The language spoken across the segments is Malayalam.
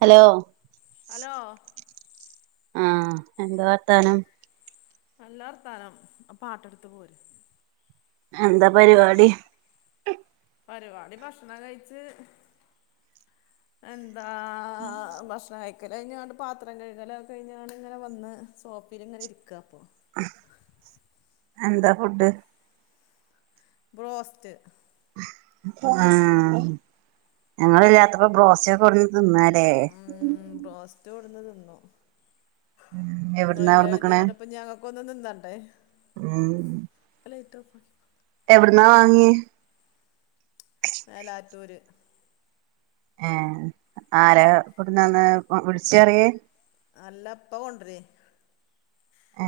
ഹലോ ഹലോ ആഹ്എന്താ വർത്താനം. നല്ലവർത്താനംആ പാട്ടെടുത്ത് പോര്. എന്താ പരിപാടി. പരിപാടി ഭക്ഷണം കഴിച്ച്. എന്താ ഭക്ഷണം. ക്കൽ കഴിഞ്ഞാണ്ട് പാത്രം കഴുകലൊക്കെ കഴിഞ്ഞണ് ഇങ്ങനെ വന്ന് സോഫീല് ഇങ്ങനെ ഇരിക്കപ്പോ. എന്താ ഫുഡ്? ബ്രോസ്റ്റ്. ആ ഞങ്ങില്ലാത്തപ്പോ ബ്രോസ്റ്റൊക്കെ കൊണ്ടന്ന് തിന്നാലേ. ഉ ബോസ്റ്റ് കൊടന്ന് തിന്നു എവിട്ന്നാ നിങ്ങളില്ല കൊട്ന്ന്ക്ക്ണ് കെർതീങ്ങാണ്ട് ഇപ്പഞ്ഞി ഞങ്ങ. ഇപ്പൊന് തിന്നണ്ടേ. ഉം ആലൈറ്റ് ഓഫാക്കും. എവിടന്നാ വാങ്ങിയ. മേലാറ്റൂര്. ഏ ആരാ കൊടുന്നന്ന് വിളിച് പറയേ. അല്ല ഇപ്പ കൊണ്ട രേ. ആ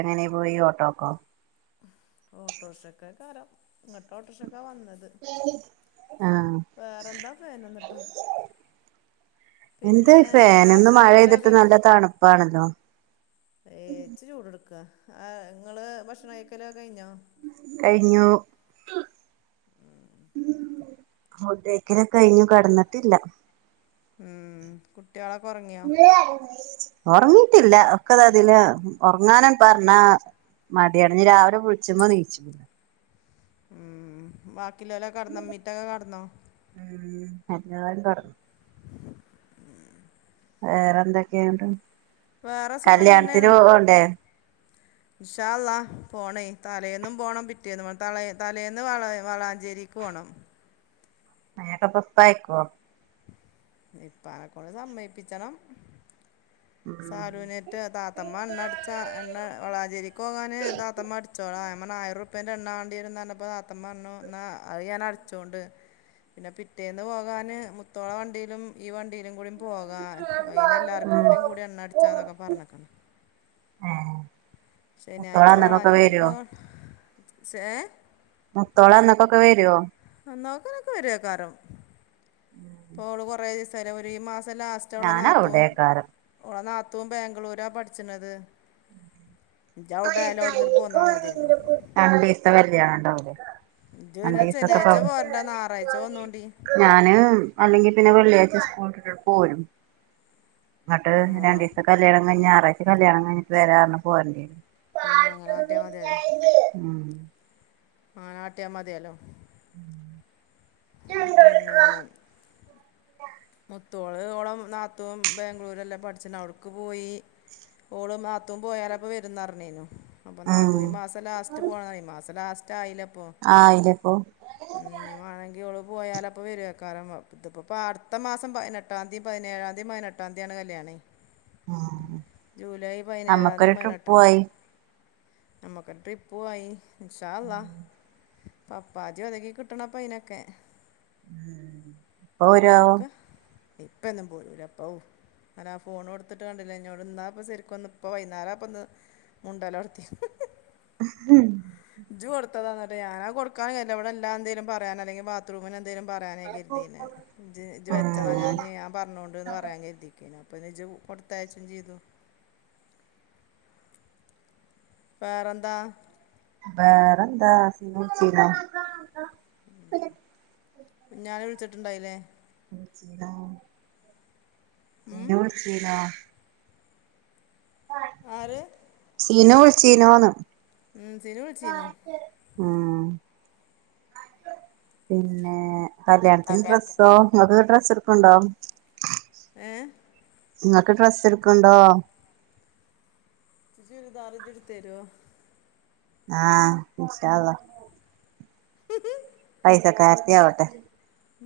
എങ്ങനെ പോയി ഓട്ടോക്കോ. ഓട്ടോഷക്കെക്കാരം ഇങ്ങോട്ട് ഓട്ടോർക്ഷക്ക വന്നത്. ആഹ് വേറെന്താ ഫേനൊന്നിട്ടാ. എന്ത് നിങ്ങളെ ഫേന് ഇന്ന് ഭക്ഷണം മഴെയ്തിട്ട് കഴിക്കലൊക്കെ നല്ല തണുപ്പാണല്ലോ. ഏ ഇച് ചൂട് എടുക്ക ആ നിങ്ങള് ഭക്ഷണം കഴക്കലൊക്കെ കഴിഞ്ഞോ? കഴിഞ്ഞു. ഫുഡ് കഴിക്കലൊക്കെ കഴിഞ്ഞു കടന്നിട്ടില്ല. ഉം കുട്ടികളൊക്കെ ഒറങ്ങി. ഉറങ്ങിട്ടില്ല ഒക്കെതാ ഇതില ഉറങ്ങാനണ് പറഞ്ഞാ. മടിയാണ് ഞ്ഞി രാവിലെ വുളിച്ച്മ്പോ നീച്ചില്ല. ഉം ബാക്കിലോലക്ക കടന്നോ മീറ്റൊക്കെ കടന്നോ. ഉം എല്ലാരും കടന്നു. വേറെ എന്തൊക്കെ ന്ന്ട്ട് വേറെ സുഖം കല്യാണത്തിന് പോണ്ടേ. ഇന്ഷാള്ളാ പോണേ തലേന്നും പോണം പിറ്റേ നമ്മൾ തല തലേന്ന് വള വളാഞ്ചേരിക്ക് പോകണം. അയിനൊക്കെ ഇപ്പയക്കുവോ. ഇപ്പ അനെക്കൊണ്ട് സമ്മയിപ്പിച്ചണം ഉം സാരുനെ. താത്തമ്മ എണ്ണ അടിച്ച എണ വളാചേരിക്ക് പോകാന് താത്തമ്മ അടിച്ചോള ഞാംപർഞ്ഞു ആയിരം ഇപ്പ എണ്ണവാണ്ടിയേരും പറഞ്ഞപ്പ താത്തമ്മ പറഞ്ഞു എന്നാ അഹ് ഞാൻ അടിച്ചോണ്ട്. പിന്നെ പിറ്റേന്ന് പോകാന് മുത്തോള വണ്ടി. ഈ വണ്ടിയിലും കൂടി പോക അയില് എല്ലാർക്കും കൂടി എണ്ണടിച്ചാന്നൊക്കെ പറഞ്ഞക്കാണ്. ആഹ്. ശനിയാഴ്ച വളാഞ്ചേരി ക്കോക ഏ. മുത്തോളന്നന്നൊക്കൊക്കെ വരുവോ. ആ അന്നക്കക്കെ വരുകാരം ഇപ്പൊ ഓള് കൊറെേ ദിവസായിലേ ഈ മാസം ലാസ്റ്റ്. പടച്ച ഓള ഞാന നാത്തും അവിടെക്കാരം ഓള നാത്തും ബാംഗ്ലൂര പഠിച്ണത്. ഇജ് അവിടായാലോ അവിടുന്ന് പോന്ന മതിയല്ലോ രണ്ട് ഈസ്ത്തെ കല്ല്യാണം ഉണ്ടാവേ ഇജ് ശനിയാഴ്ച്ച പോരണ്ട ഞായറാഴ്ച പോന്നോണ്ടി ഞാന് അല്ലെങ്കിൽ പിന്നെ വെള്ളിയാഴ്ച്ച സ്കൂള് വിട്ടു പോരും ഇങ്ങട്ട് ഉം, ആ രണ്ട് ദിവസത്തെ കല്യാണം കഴിഞ്ഞ് ഞായറാഴ്ച്ച കല്യാണംഴിഞ്ഞിട്ട് വരാ പറഞ്ഞ് പോരണ്ടിരും. ആഹ് അങ്ങനെ കാട്ടിയാ മതിയല്ലേ മ് ആ നാട്ടിയാ മതിയല്ലോ ഉം പിന്നെ മുത്തോള് നാത്തൂൻ ബാംഗ്ലൂർല്ലാം പഠിച്ച്ണ് അവടുക്ക് പോയി. ഓള് മാത്തുൻ പോയാല് പ്പോ വരുന്നറിഞ്ഞേനു. അപ്പൊ ഉം നാത്തന് ഈ മാസം ലാസ്റ്റ് പോകണം ഈ മാസം ലാസ്റ്റ് ആയില്ല. ഇപ്പൊ ആയില്ലോ ഇപ്പോ. ഇ വേണെങ്കി ഓള് പോയാല് പ്പം വരുവക്കാലം. ഇപ്പോ അടുത്ത മാസം പതിനൊട്ടാംതി പതിനേഴാം തീയതി, പതിനെട്ടാംതിയതി, യാണേ കല്യാണം. ഉം ജൂലൈ പതിനേഴാം നമ്മക്കൊരു തീയതി ട്രിപ്പ് പതിനെട്ടാംയതി. പോയി നമ്മുക്ക് ട്രിപ്പ് പോയി ഇൻഷാളള പപ്പാജി ഒതുക്കി കിട്ടണം അതി നൊക്കെ. ഇപ്പൊ വരാവോ ഇപ്പൊന്നും പോരുല്ല അപ്പൗ ഞൻ ആ ഫോൺ കൊടുത്തിട്ട് കണ്ടില്ലോ എന്നോട്. ഇാപ്പോ ശരിക്കും ഒന്ന് ഇപ്പ വൈകേരംപ്പൊന്ന് മുണ്ട ല് തോടത്തിത് ഹം ഇജ്ജ് കൊടുത്താന്നട്ട് ഞാനാ കൊടുക്കാന എവിടെ എല്ല എന്തങ്കിലും പറയാന അെങ്ക ബാത്റൂമിന എന്തെങ്കലും പറയാനേ കരുതി ഇത് വെച്ചടാ ഉം ഞാൻ ഞാൻ പറഞ്ഞോണ്ടണ്ട്ന്ന് പറയാൻ കരുതിക്കും. അപ്പ ഇജി കൊടുത്തയച്ചും ചെയ്തു. വോറന്താ. വേറെന്താ സമ വിളിച്ചിരുന്നോ. ഞാന് വിളിച്ചിട്ടുണ്ടായില്ലേ. [inaudible] ഉം പിന്നെ വിളിണൊ ആഹ് ആര് ചീനോ വിളിച്ചീനോന്ന് ഉം സിനു വിളിച്ചീനു ഉം പിന്നെ കല്യാണത്തിന്റെ കല്യാണത്തിന് ഡ്രസ്സോ നിങ്ങക്ക് ഡ്രസ്സ് എടുക്കണ്ടോ? ഏ നിങ്ങക്ക് ഡ്രസ്സ് എടുക്ക്ണ്ടോ? ചൂരിദാറ് ഇജ്ജ് എടുതരോ? ആഹ ഇൻഷാ അള്ളാ ഹീ ഹ് പൈസ കരത്തി ആവട്ടെ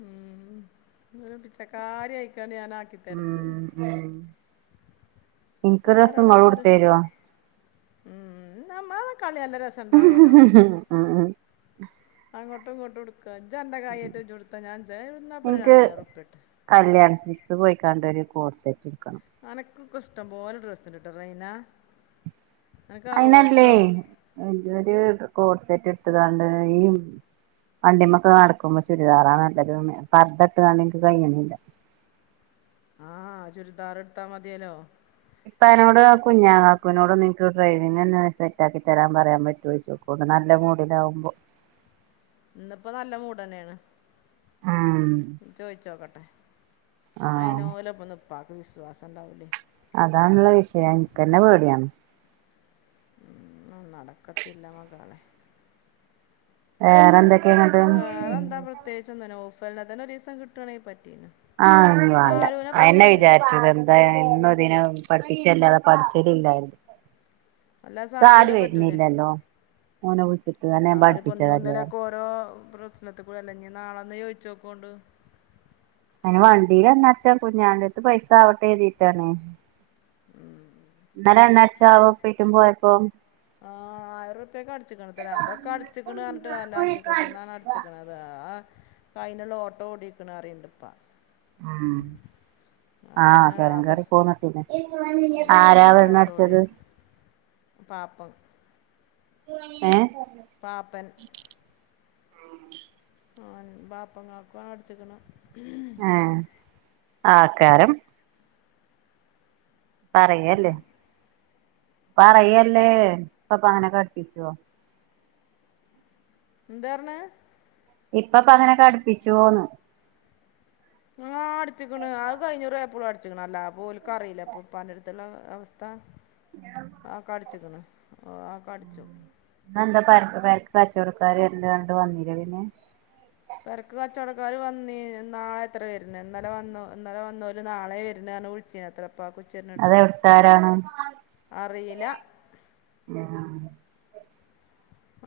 ഉം [unintelligible] പിച്ചക്കാരി ആയിക്കാണ് ഞാൻ ആക്കിത്തരണ്ടത് ഉം ഉം ഇൻക്കൊരു ദിവസം ഇങ്ങള് ആറോടാപ്പര് കൊടുത്തരോ ഉം നമ്മ കളില്ല രസം ഇണ്ടാകൂല്ലോ ഉം ഉം അങ്ങോടിങ്ങോടും എൻന്റെ കായായിറ്റ കൊടുത്താ ഞാ ച ഇാൊ രണ്ടായിരം റുപ്പിയ ഇട്ട് കല്യാണ സിക്സ് പോയിക്കാണ്ട് ഒരു കോഡ് സെറ്റ് എക്കണം അനക്ക്ക്ക ഇഷ്ടം പോലെ ഡ്രസ്സ്ണ്ട് ഇട്ട റൈന അനക്ക് ആ അയിനല്ലേ റോസോ എ ഒരു കോട് സെറ്റ് എടുത്തതണ്ട് ഈ വണ്ടിമൊക്കെ നടക്കുമ്പോ ചുരിദാറാ നല്ലത് പർുദ ഇട്ട് കണ്ടിക്ക് കഴിയുന്നില്ല ആഹ് ചുരിദാറെടുത്താ മതിയലോ ഇപ്പ അയിനോട് അ കുഞ്ഞാംകാക്കുനോട് ഒന്ന് എനിക്ക് ഡ്രൈവിംങെന്ന് സെറ്റാക്കി തെരാം പറയാം പറ്റോയ്ച്ചു മൂഡ് നല്ല മൂടിലാവുമ്പോ ഇന്നിപ്പ നല്ല മൂടന്നെയാണ് ആഹ് ചോയിച്ചോക്കട്ടെ അയിന് ആഹ് ഓല പ്പോന്ന് ഇപ്പാക്ക് വിശ്വാസം ഇണ്ടാവൂലെ അതാണുള്ള വിഷയം എന്ക്കന്നെ പേടിയാണ് ഒന്നും നടക്കത്തില്ല മകളെ വേറെ നോക്ക എന്തൊക്കെയാ നമുക്ക് ഇങ്ങട്ട് വേറെന്താ പ്ര പ്രത്യേകിചൊന്ന് നൗഫൽനെ തന്നെ ഒരീസം കിട്ടുവാണെങ്കി പറ്റീന്ന് ആഹ് ഒന്നും വാണ്ട അയന്നെ വിചാരിച്ചു ഇതെ അത് എന്നും ഇതിനെ പഠിപ്പിച്ചെ അല്ലാതെ പഠിച്ചലില്ലായി അല്ല സാല് സാലൂനെ പറ്റൂലേ വരുണില്ലല്ലോ ഓനെ വിള്ച്ചിട്ട് അന്നെ ഞാൻ പഠിപ്പിച്ചത അല്ലേ രോ പ്രശ്നത്തി കൂടല്ലെ ഞി നാള നീ ചൊയ്ച്ചോക്കോണ്ട് അയിന് വണ്ടിലെണ്ണ അട്ച്ചാം കുഞ്ഞാവന്റടുത്ത് പൈസ ആവട്ടെ കരുതീട്ടാണ് ഇന്നലെ എന്നെ അച്ചാറും കുപ്പി ആയിട്ട് പോയപ്പോ ആഹ് ആയിറുപ്യക്ക് അടിച്ച്ക്ക്ണ് അത്രേ അതൊക്ക അടിച്ച്ക്ക്ണ് പറഞ്ഞിട്ട് കാര്യല്ലാ അനീകൊട്ടിന്നാണ് അടിച്ച്ക്ക്ണത് ആ ഫൈനൽ ഓട്ടോ ഓടിക്ക്ണ് പറയ്ണ്ട് ഇപ്പാ ഉം ആഹ് അയിന് ചൊരം അത് കെറി പോന്നട്ടി ഉം ആരാവോ എണ്ണ അടിച്ചത് പാപ്പം ഏഹ് പാപ്പൻ ആഹ് ൻ പാപ്പക്കാക്കു ആണ് അടിച്ചിക്ക്ണു ഏഹ് ആക്കാരം പറയെ അല്ലേ പറയല്ലേ ഇപ്പാപാനെ കട്പ്പിച്ചുവോ എന്താ അർണേ ഇപ്പപ്പ അങ്ങനെ ഒക്കെ അടുപ്പിച്ചോ വോന്ന് ആഹ് അടിച്ച്ക്ക്ണ് അത് കഴ്‌ഞ്ഞൂറി ആയപ്പോളും അടിച്ച്ക്ക്ണ് അല്ല അപ ഓൽ ക്കറിയില്ലെ അപ്പൊ ഉപ്പാന്റടുത്തുള്ള അ അവസ്ഥ അ കട് അടിച്ച്ക്ക്ണ് അ കടിച്ചും ഇന്നന്താ പരപ്പ് പെരക്ക് കച്ചൊടക്കാര് വെര്ണ്ട് പറഞ്ഞട്ട് വന്നില്ലെ പിന്നെ പെരക്ക് കച്ചൊടക്കാര് വന്നീന് നാളെ അത്രേ വെര്ന്നെ ഇന്നലെ വന്നു ഇന്നലെ വന്നോര് നാളെ വര് ന്നെ പറഞ്ഞ് വിളിച്ചീന്നത്രെ ഉപ്പാക്ക് ഉച്ചതിര്ഞ്ഞ്ട്ട് അതെവിടുത്താരാണ് അറിയില [unintelligible]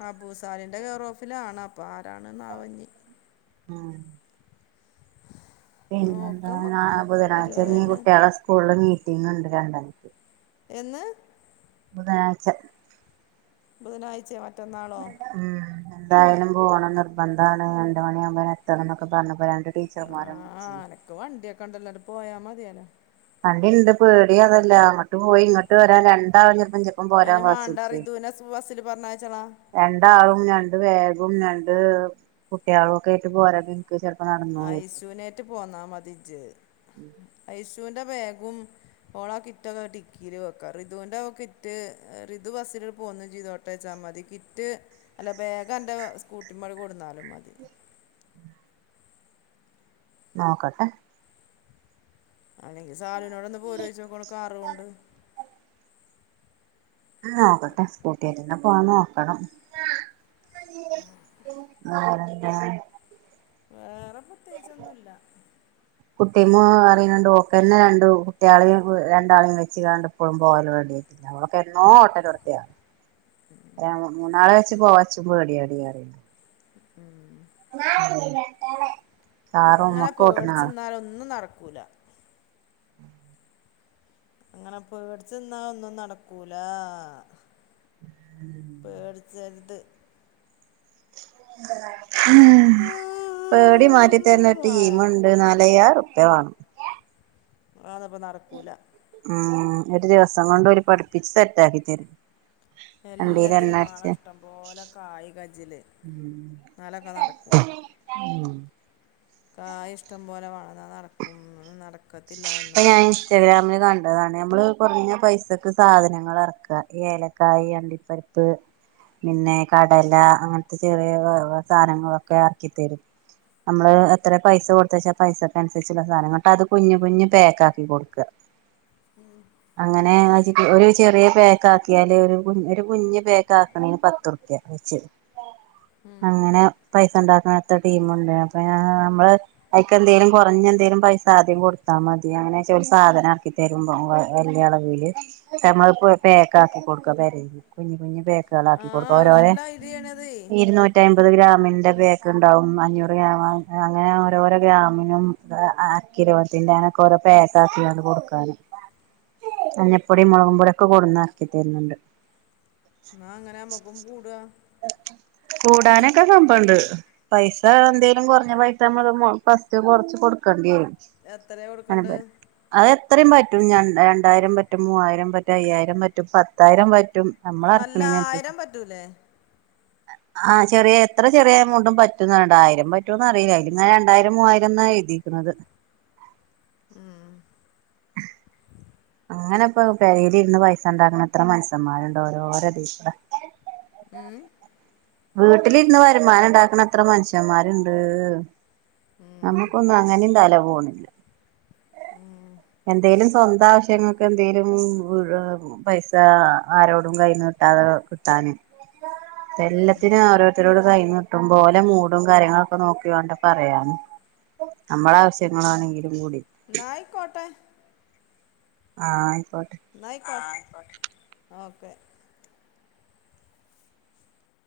അബൂസാലിന്റ കെയറോഫിലാണ് അപ്പൊ ആരാണ്ന്നാവോ ഇഞ്ഞി ഉം പിന്നെ എന്താ നോക്കാം നമുക്ക് അ ബുധനാഴ്ച വരുമോ ഇനി വല്ല കുട്ടികള സ്കൂൾ മീറ്റിംഗ് ഉണ്ട് രണ്ട് മണിക്ക് എന്ന് ബുധനാഴ്‌ച്ച ബുധനാഴ്ചയോ മറ്റന്നാളോ ആഹ് എന്തായാലും പോണം നിർബന്ധാണ് രണ്ട് മണിയവുമ്പോ അവടത്തണം ന്നൊക്കെ പറഞ്ഞ്പ്പ രണ്ട് ടീച്ചർമാരാണ് വിളിച്ചീനെ ക്ക് വണ്ടിയൊക്കെ ഒണ്ടല്ലോ അങ്ങട്ട് പോയാ മതിയല്ലോ അന്റെ ഇന്റെ പേടി അതെല്ല മ അങ്ങട്ട് പോയി ഇങ്ങട്ട് വരാൻ രണ്ടാളും ചെലപ്പം ഇന്റപ്പം പോരാം അതിന് മാണ്ട വാസിപിടിച്ചുവെ റിദുവിനെ ബസ്സിൽ പറഞ്ഞയച്ചളാ രണ്ടാളും രണ്ട് ബ്യാഗും രണ്ട് കുട്ടികളു ഒക്കെ ആയിട്ട് പോരാ ഇക്ക് ചെലപ്പം കാണും ഐഷുനേറ്റ് പോന്നാ മതി ഇജ്ജ് ഐഷൂന്റ ബ്യാഗും ഓളാ കിറ്റൊക്കെ ഡിക്കീല് വെക്കാ റിദൂന്റെ കിറ്റ് റിതു ബസ്സിലിണ്ട് പോന്നും ചെയ്തോട്ടെ ത്തയ്ച്ചാമതി കിറ്റ് അല്ല ബേഗ് അന്റെ സ്കൂട്ടിമ്മല്കൊട്ന്നാലും മതി നോക്കട്ടെ അല്ലെങ്കി സാലൂനോട് ഒന്നു പോരോയ്ച്ചോക്കാ ഓളെ കാറും കൊണ്ട് നോക്കട്ടെ സ്കൂട്ട്യറ്റെന്നെ പോവാം നോക്കണം ഉമ്മ ഇത് ന്റെ വേറെ പ്രത്യേകിച്ചൊന്നുംല്ല കുട്ടിമ്മു ന്നറിഞ്ഞിങ്ങാണ്ട് ഓക്കെന്നെ രണ്ടു കുട്ട്യോളിം രണ്ടാളിം വെച്ച് കാണ്ട് എപ്പളും പോവലും വെര്ലോയ്ന്ന് ഞങ്ങളൊക്കെ എന്നോ ഓട്ടല് തൊടത്ത്യാ [unintelligible] ഞ്ഞാ മൂന്നാളെ വെച്ച് പോവാ ഇച്ച് പേടിയാടിയാടി ഉം [unintelligible] കാറും അങ്ങനെ ഒക്കെ ഓട്ടണ ആളാ പേട്ച്ച്ന്നാലൊന്നും നടക്കൂല അങ്ങനെ പേട്ച്ച് നിന്നാ ഒന്നും നടക്കൂല പേടിച്ചെരുത് [unintelligible] പേടി മാറ്റി തര്ണ ടീമുണ്ട് നാലയ്യായിരം ഉറുപ്പ്യ വാണം അതൊന്നും ഇപ്പ നടക്കൂല ആഹ് ഒരു ദിവസം കൊണ്ട് ഓര് പഠിപ്പിച്ച് സെറ്റാക്കി തരും വണ്ടീല് എല്ലത്തിനും എണ്ണ മാണം അടിച്ച് ഇഷ്ടം പോലെ കായി കജ്ജില് ഇന്നാലൊക്കെ നടക്കും [unintelligible] കായി ഇഷ്ടം പോലെ വാണം ഇന്നാ നടക്കുംന്ന് നട ഇപ്പ ഞാൻ ഇൻസ്റ്റാഗ്രാമിൽ കണ്ടതാണ് നമ്മള് കൊറഞ്ഞ പൈസക്ക് സാധനങ്ങൾ എറക്ക ഈ ഏലക്കായ് അണ്ടിപ പ്പരിപ്പ് പിന്നെ കടല അങ്ങൻത്തെ ചെറിയ സ സാധനങ്ങളൊക്കെ എറക്കിത്തരും നമ്മള് എത്ര പൈസ കൊടുത്തേച്ച പൈസക്കനുസരിച്ചുള്ള സാധനങ്ങള് ഇന്നിട്ട് അത് കുഞ്ഞെ കുഞ്ഞെ പേക്ക് ആക്കി കൊട്ക്ക ഉം അങ്ങനെ ആ ച്ചിട്ട് ഒരു ചെറിയ പേക്ക് ആക്കിയാല് ഒരു കുഞ്ഞെ പേക്ക് ആക്കണേന് പത്ത് ഉറുപ്യ മരിച്ച് അങ്ങനെ പൈസ ഉണ്ടാക്കാത്ത ടീമുണ്ട് അപ്പ ആ നമ്മള് അയിക്കെന്തേലും കൊറഞ്ഞ എന്തേലും പൈസ ആദ്യം കൊടുത്താ മതി അങ്ങനേച്ച ഒരു സാധനം ആക്കി തരുമ്പോ വലിയ അളവില് നമ്മള് ഇപ്പൊ പേക്ക് ആക്കി കൊടുക്ക പെരേന്ന് കുഞ്ഞ് കുഞ്ഞ് പേക്ക് [unintelligible] ആ ലാക്കിക്കൊടുക്ക അത് ഒരോ രേ നല്ല ഐഡിയാണത് എന്നാ ഇരുന്നൂ റ്റിഅയ്മ്പത് ഗ്രാമിൻ്റെ പേക്ക് ഉണ്ടാവും അഞ്ഞൂറ് ഗ്രാമ് അങ്ങനെ ഓരോരോ ഗ്രാമിനും അ അ കിലോത്തിന്റെ അങ്ങനൊക്കെ ഓരോ പാക്ക് ആക്കിങ്ങാണ്ട് കൊടുക്കാന് മഞ്ഞപ്പൊടി മൊളകും പൊടി ഒക്കെ കൊട്ന്ന് എറക്കി തര്ന്ന്ണ്ട് എന്നാ അങ്ങനെ നമ്മക്കും കൂടാ കൂടാനൊക്കെ സംഭവണ്ട് പൈസ എന്തേലും കൊറഞ്ഞ പൈസ നമ്മള് മൊ ഫസ്റ്റ് കൊറച്ച് കൊടുക്കെണ്ടി വരും എത്രയാ കൊടുക്കണ്ട് അഹ് എത്രയും പറ്റും രണ്ടായിരം പറ്റും മൂവായിരം പറ്റും അയ്യായിരം പറ്റും പത്തായിരം പറ്റും നമ്മള അല്ല ഇറക്കണീനനുസരിച്ച് ആയിരം പറ്റൂല്ലേ ആഹ് ചെറിയ എത്ര ചെറിയ എമൗണ്ടും പറ്റും രണ്ടായിരം പറ്റുംന്ന് അറിയില്ല അയ്ല് ങ്ങാ രണ്ടായിരം മൂവായിരം ന്നാ എഴുതി ക്ക്ണത് ഉം അങ്ങനെ ഇപ്പൊ പെരേലിരുന്ന് പൈസ ഉണ്ടാക്കണത്ര മൻസ്യന്മാരുണ്ട് ഓരോരതികൂടെ ഉം വീട്ടിലിരുന്ന് വരുമാനം ണ്ടാക്കണ എത്ര മനുഷ്യന്മാരുണ്ട് ഉം നമുക്കൊന്നും അങ്ങനെയും തല പോണില്ല ഉം എന്തേലും സ്വന്തം ആവശ്യങ്ങൾക്ക് എന്തെങ്കലും വീഴണത് പൈസ ആരോടും കയ്യ്ന്ന് കിട്ടാതെ കിട്ടാന് എല്ല ത്തിനാ ഓരോരുതരോടും പ കൈനീട്ട്മ്പോ ഓലെ മൂടും കാര്യങ്ങളൊക്കെ നോക്കി വേണ്ടേ പറയാന് അമ്മള ആവശ്യങ്ങളാണെങ്കിലും കൂടി ന്നായിക്കോട്ടെ ആഹ് ആയിക്കോട്ടെ ന്നാ അയ്കൊ ഓക്കെ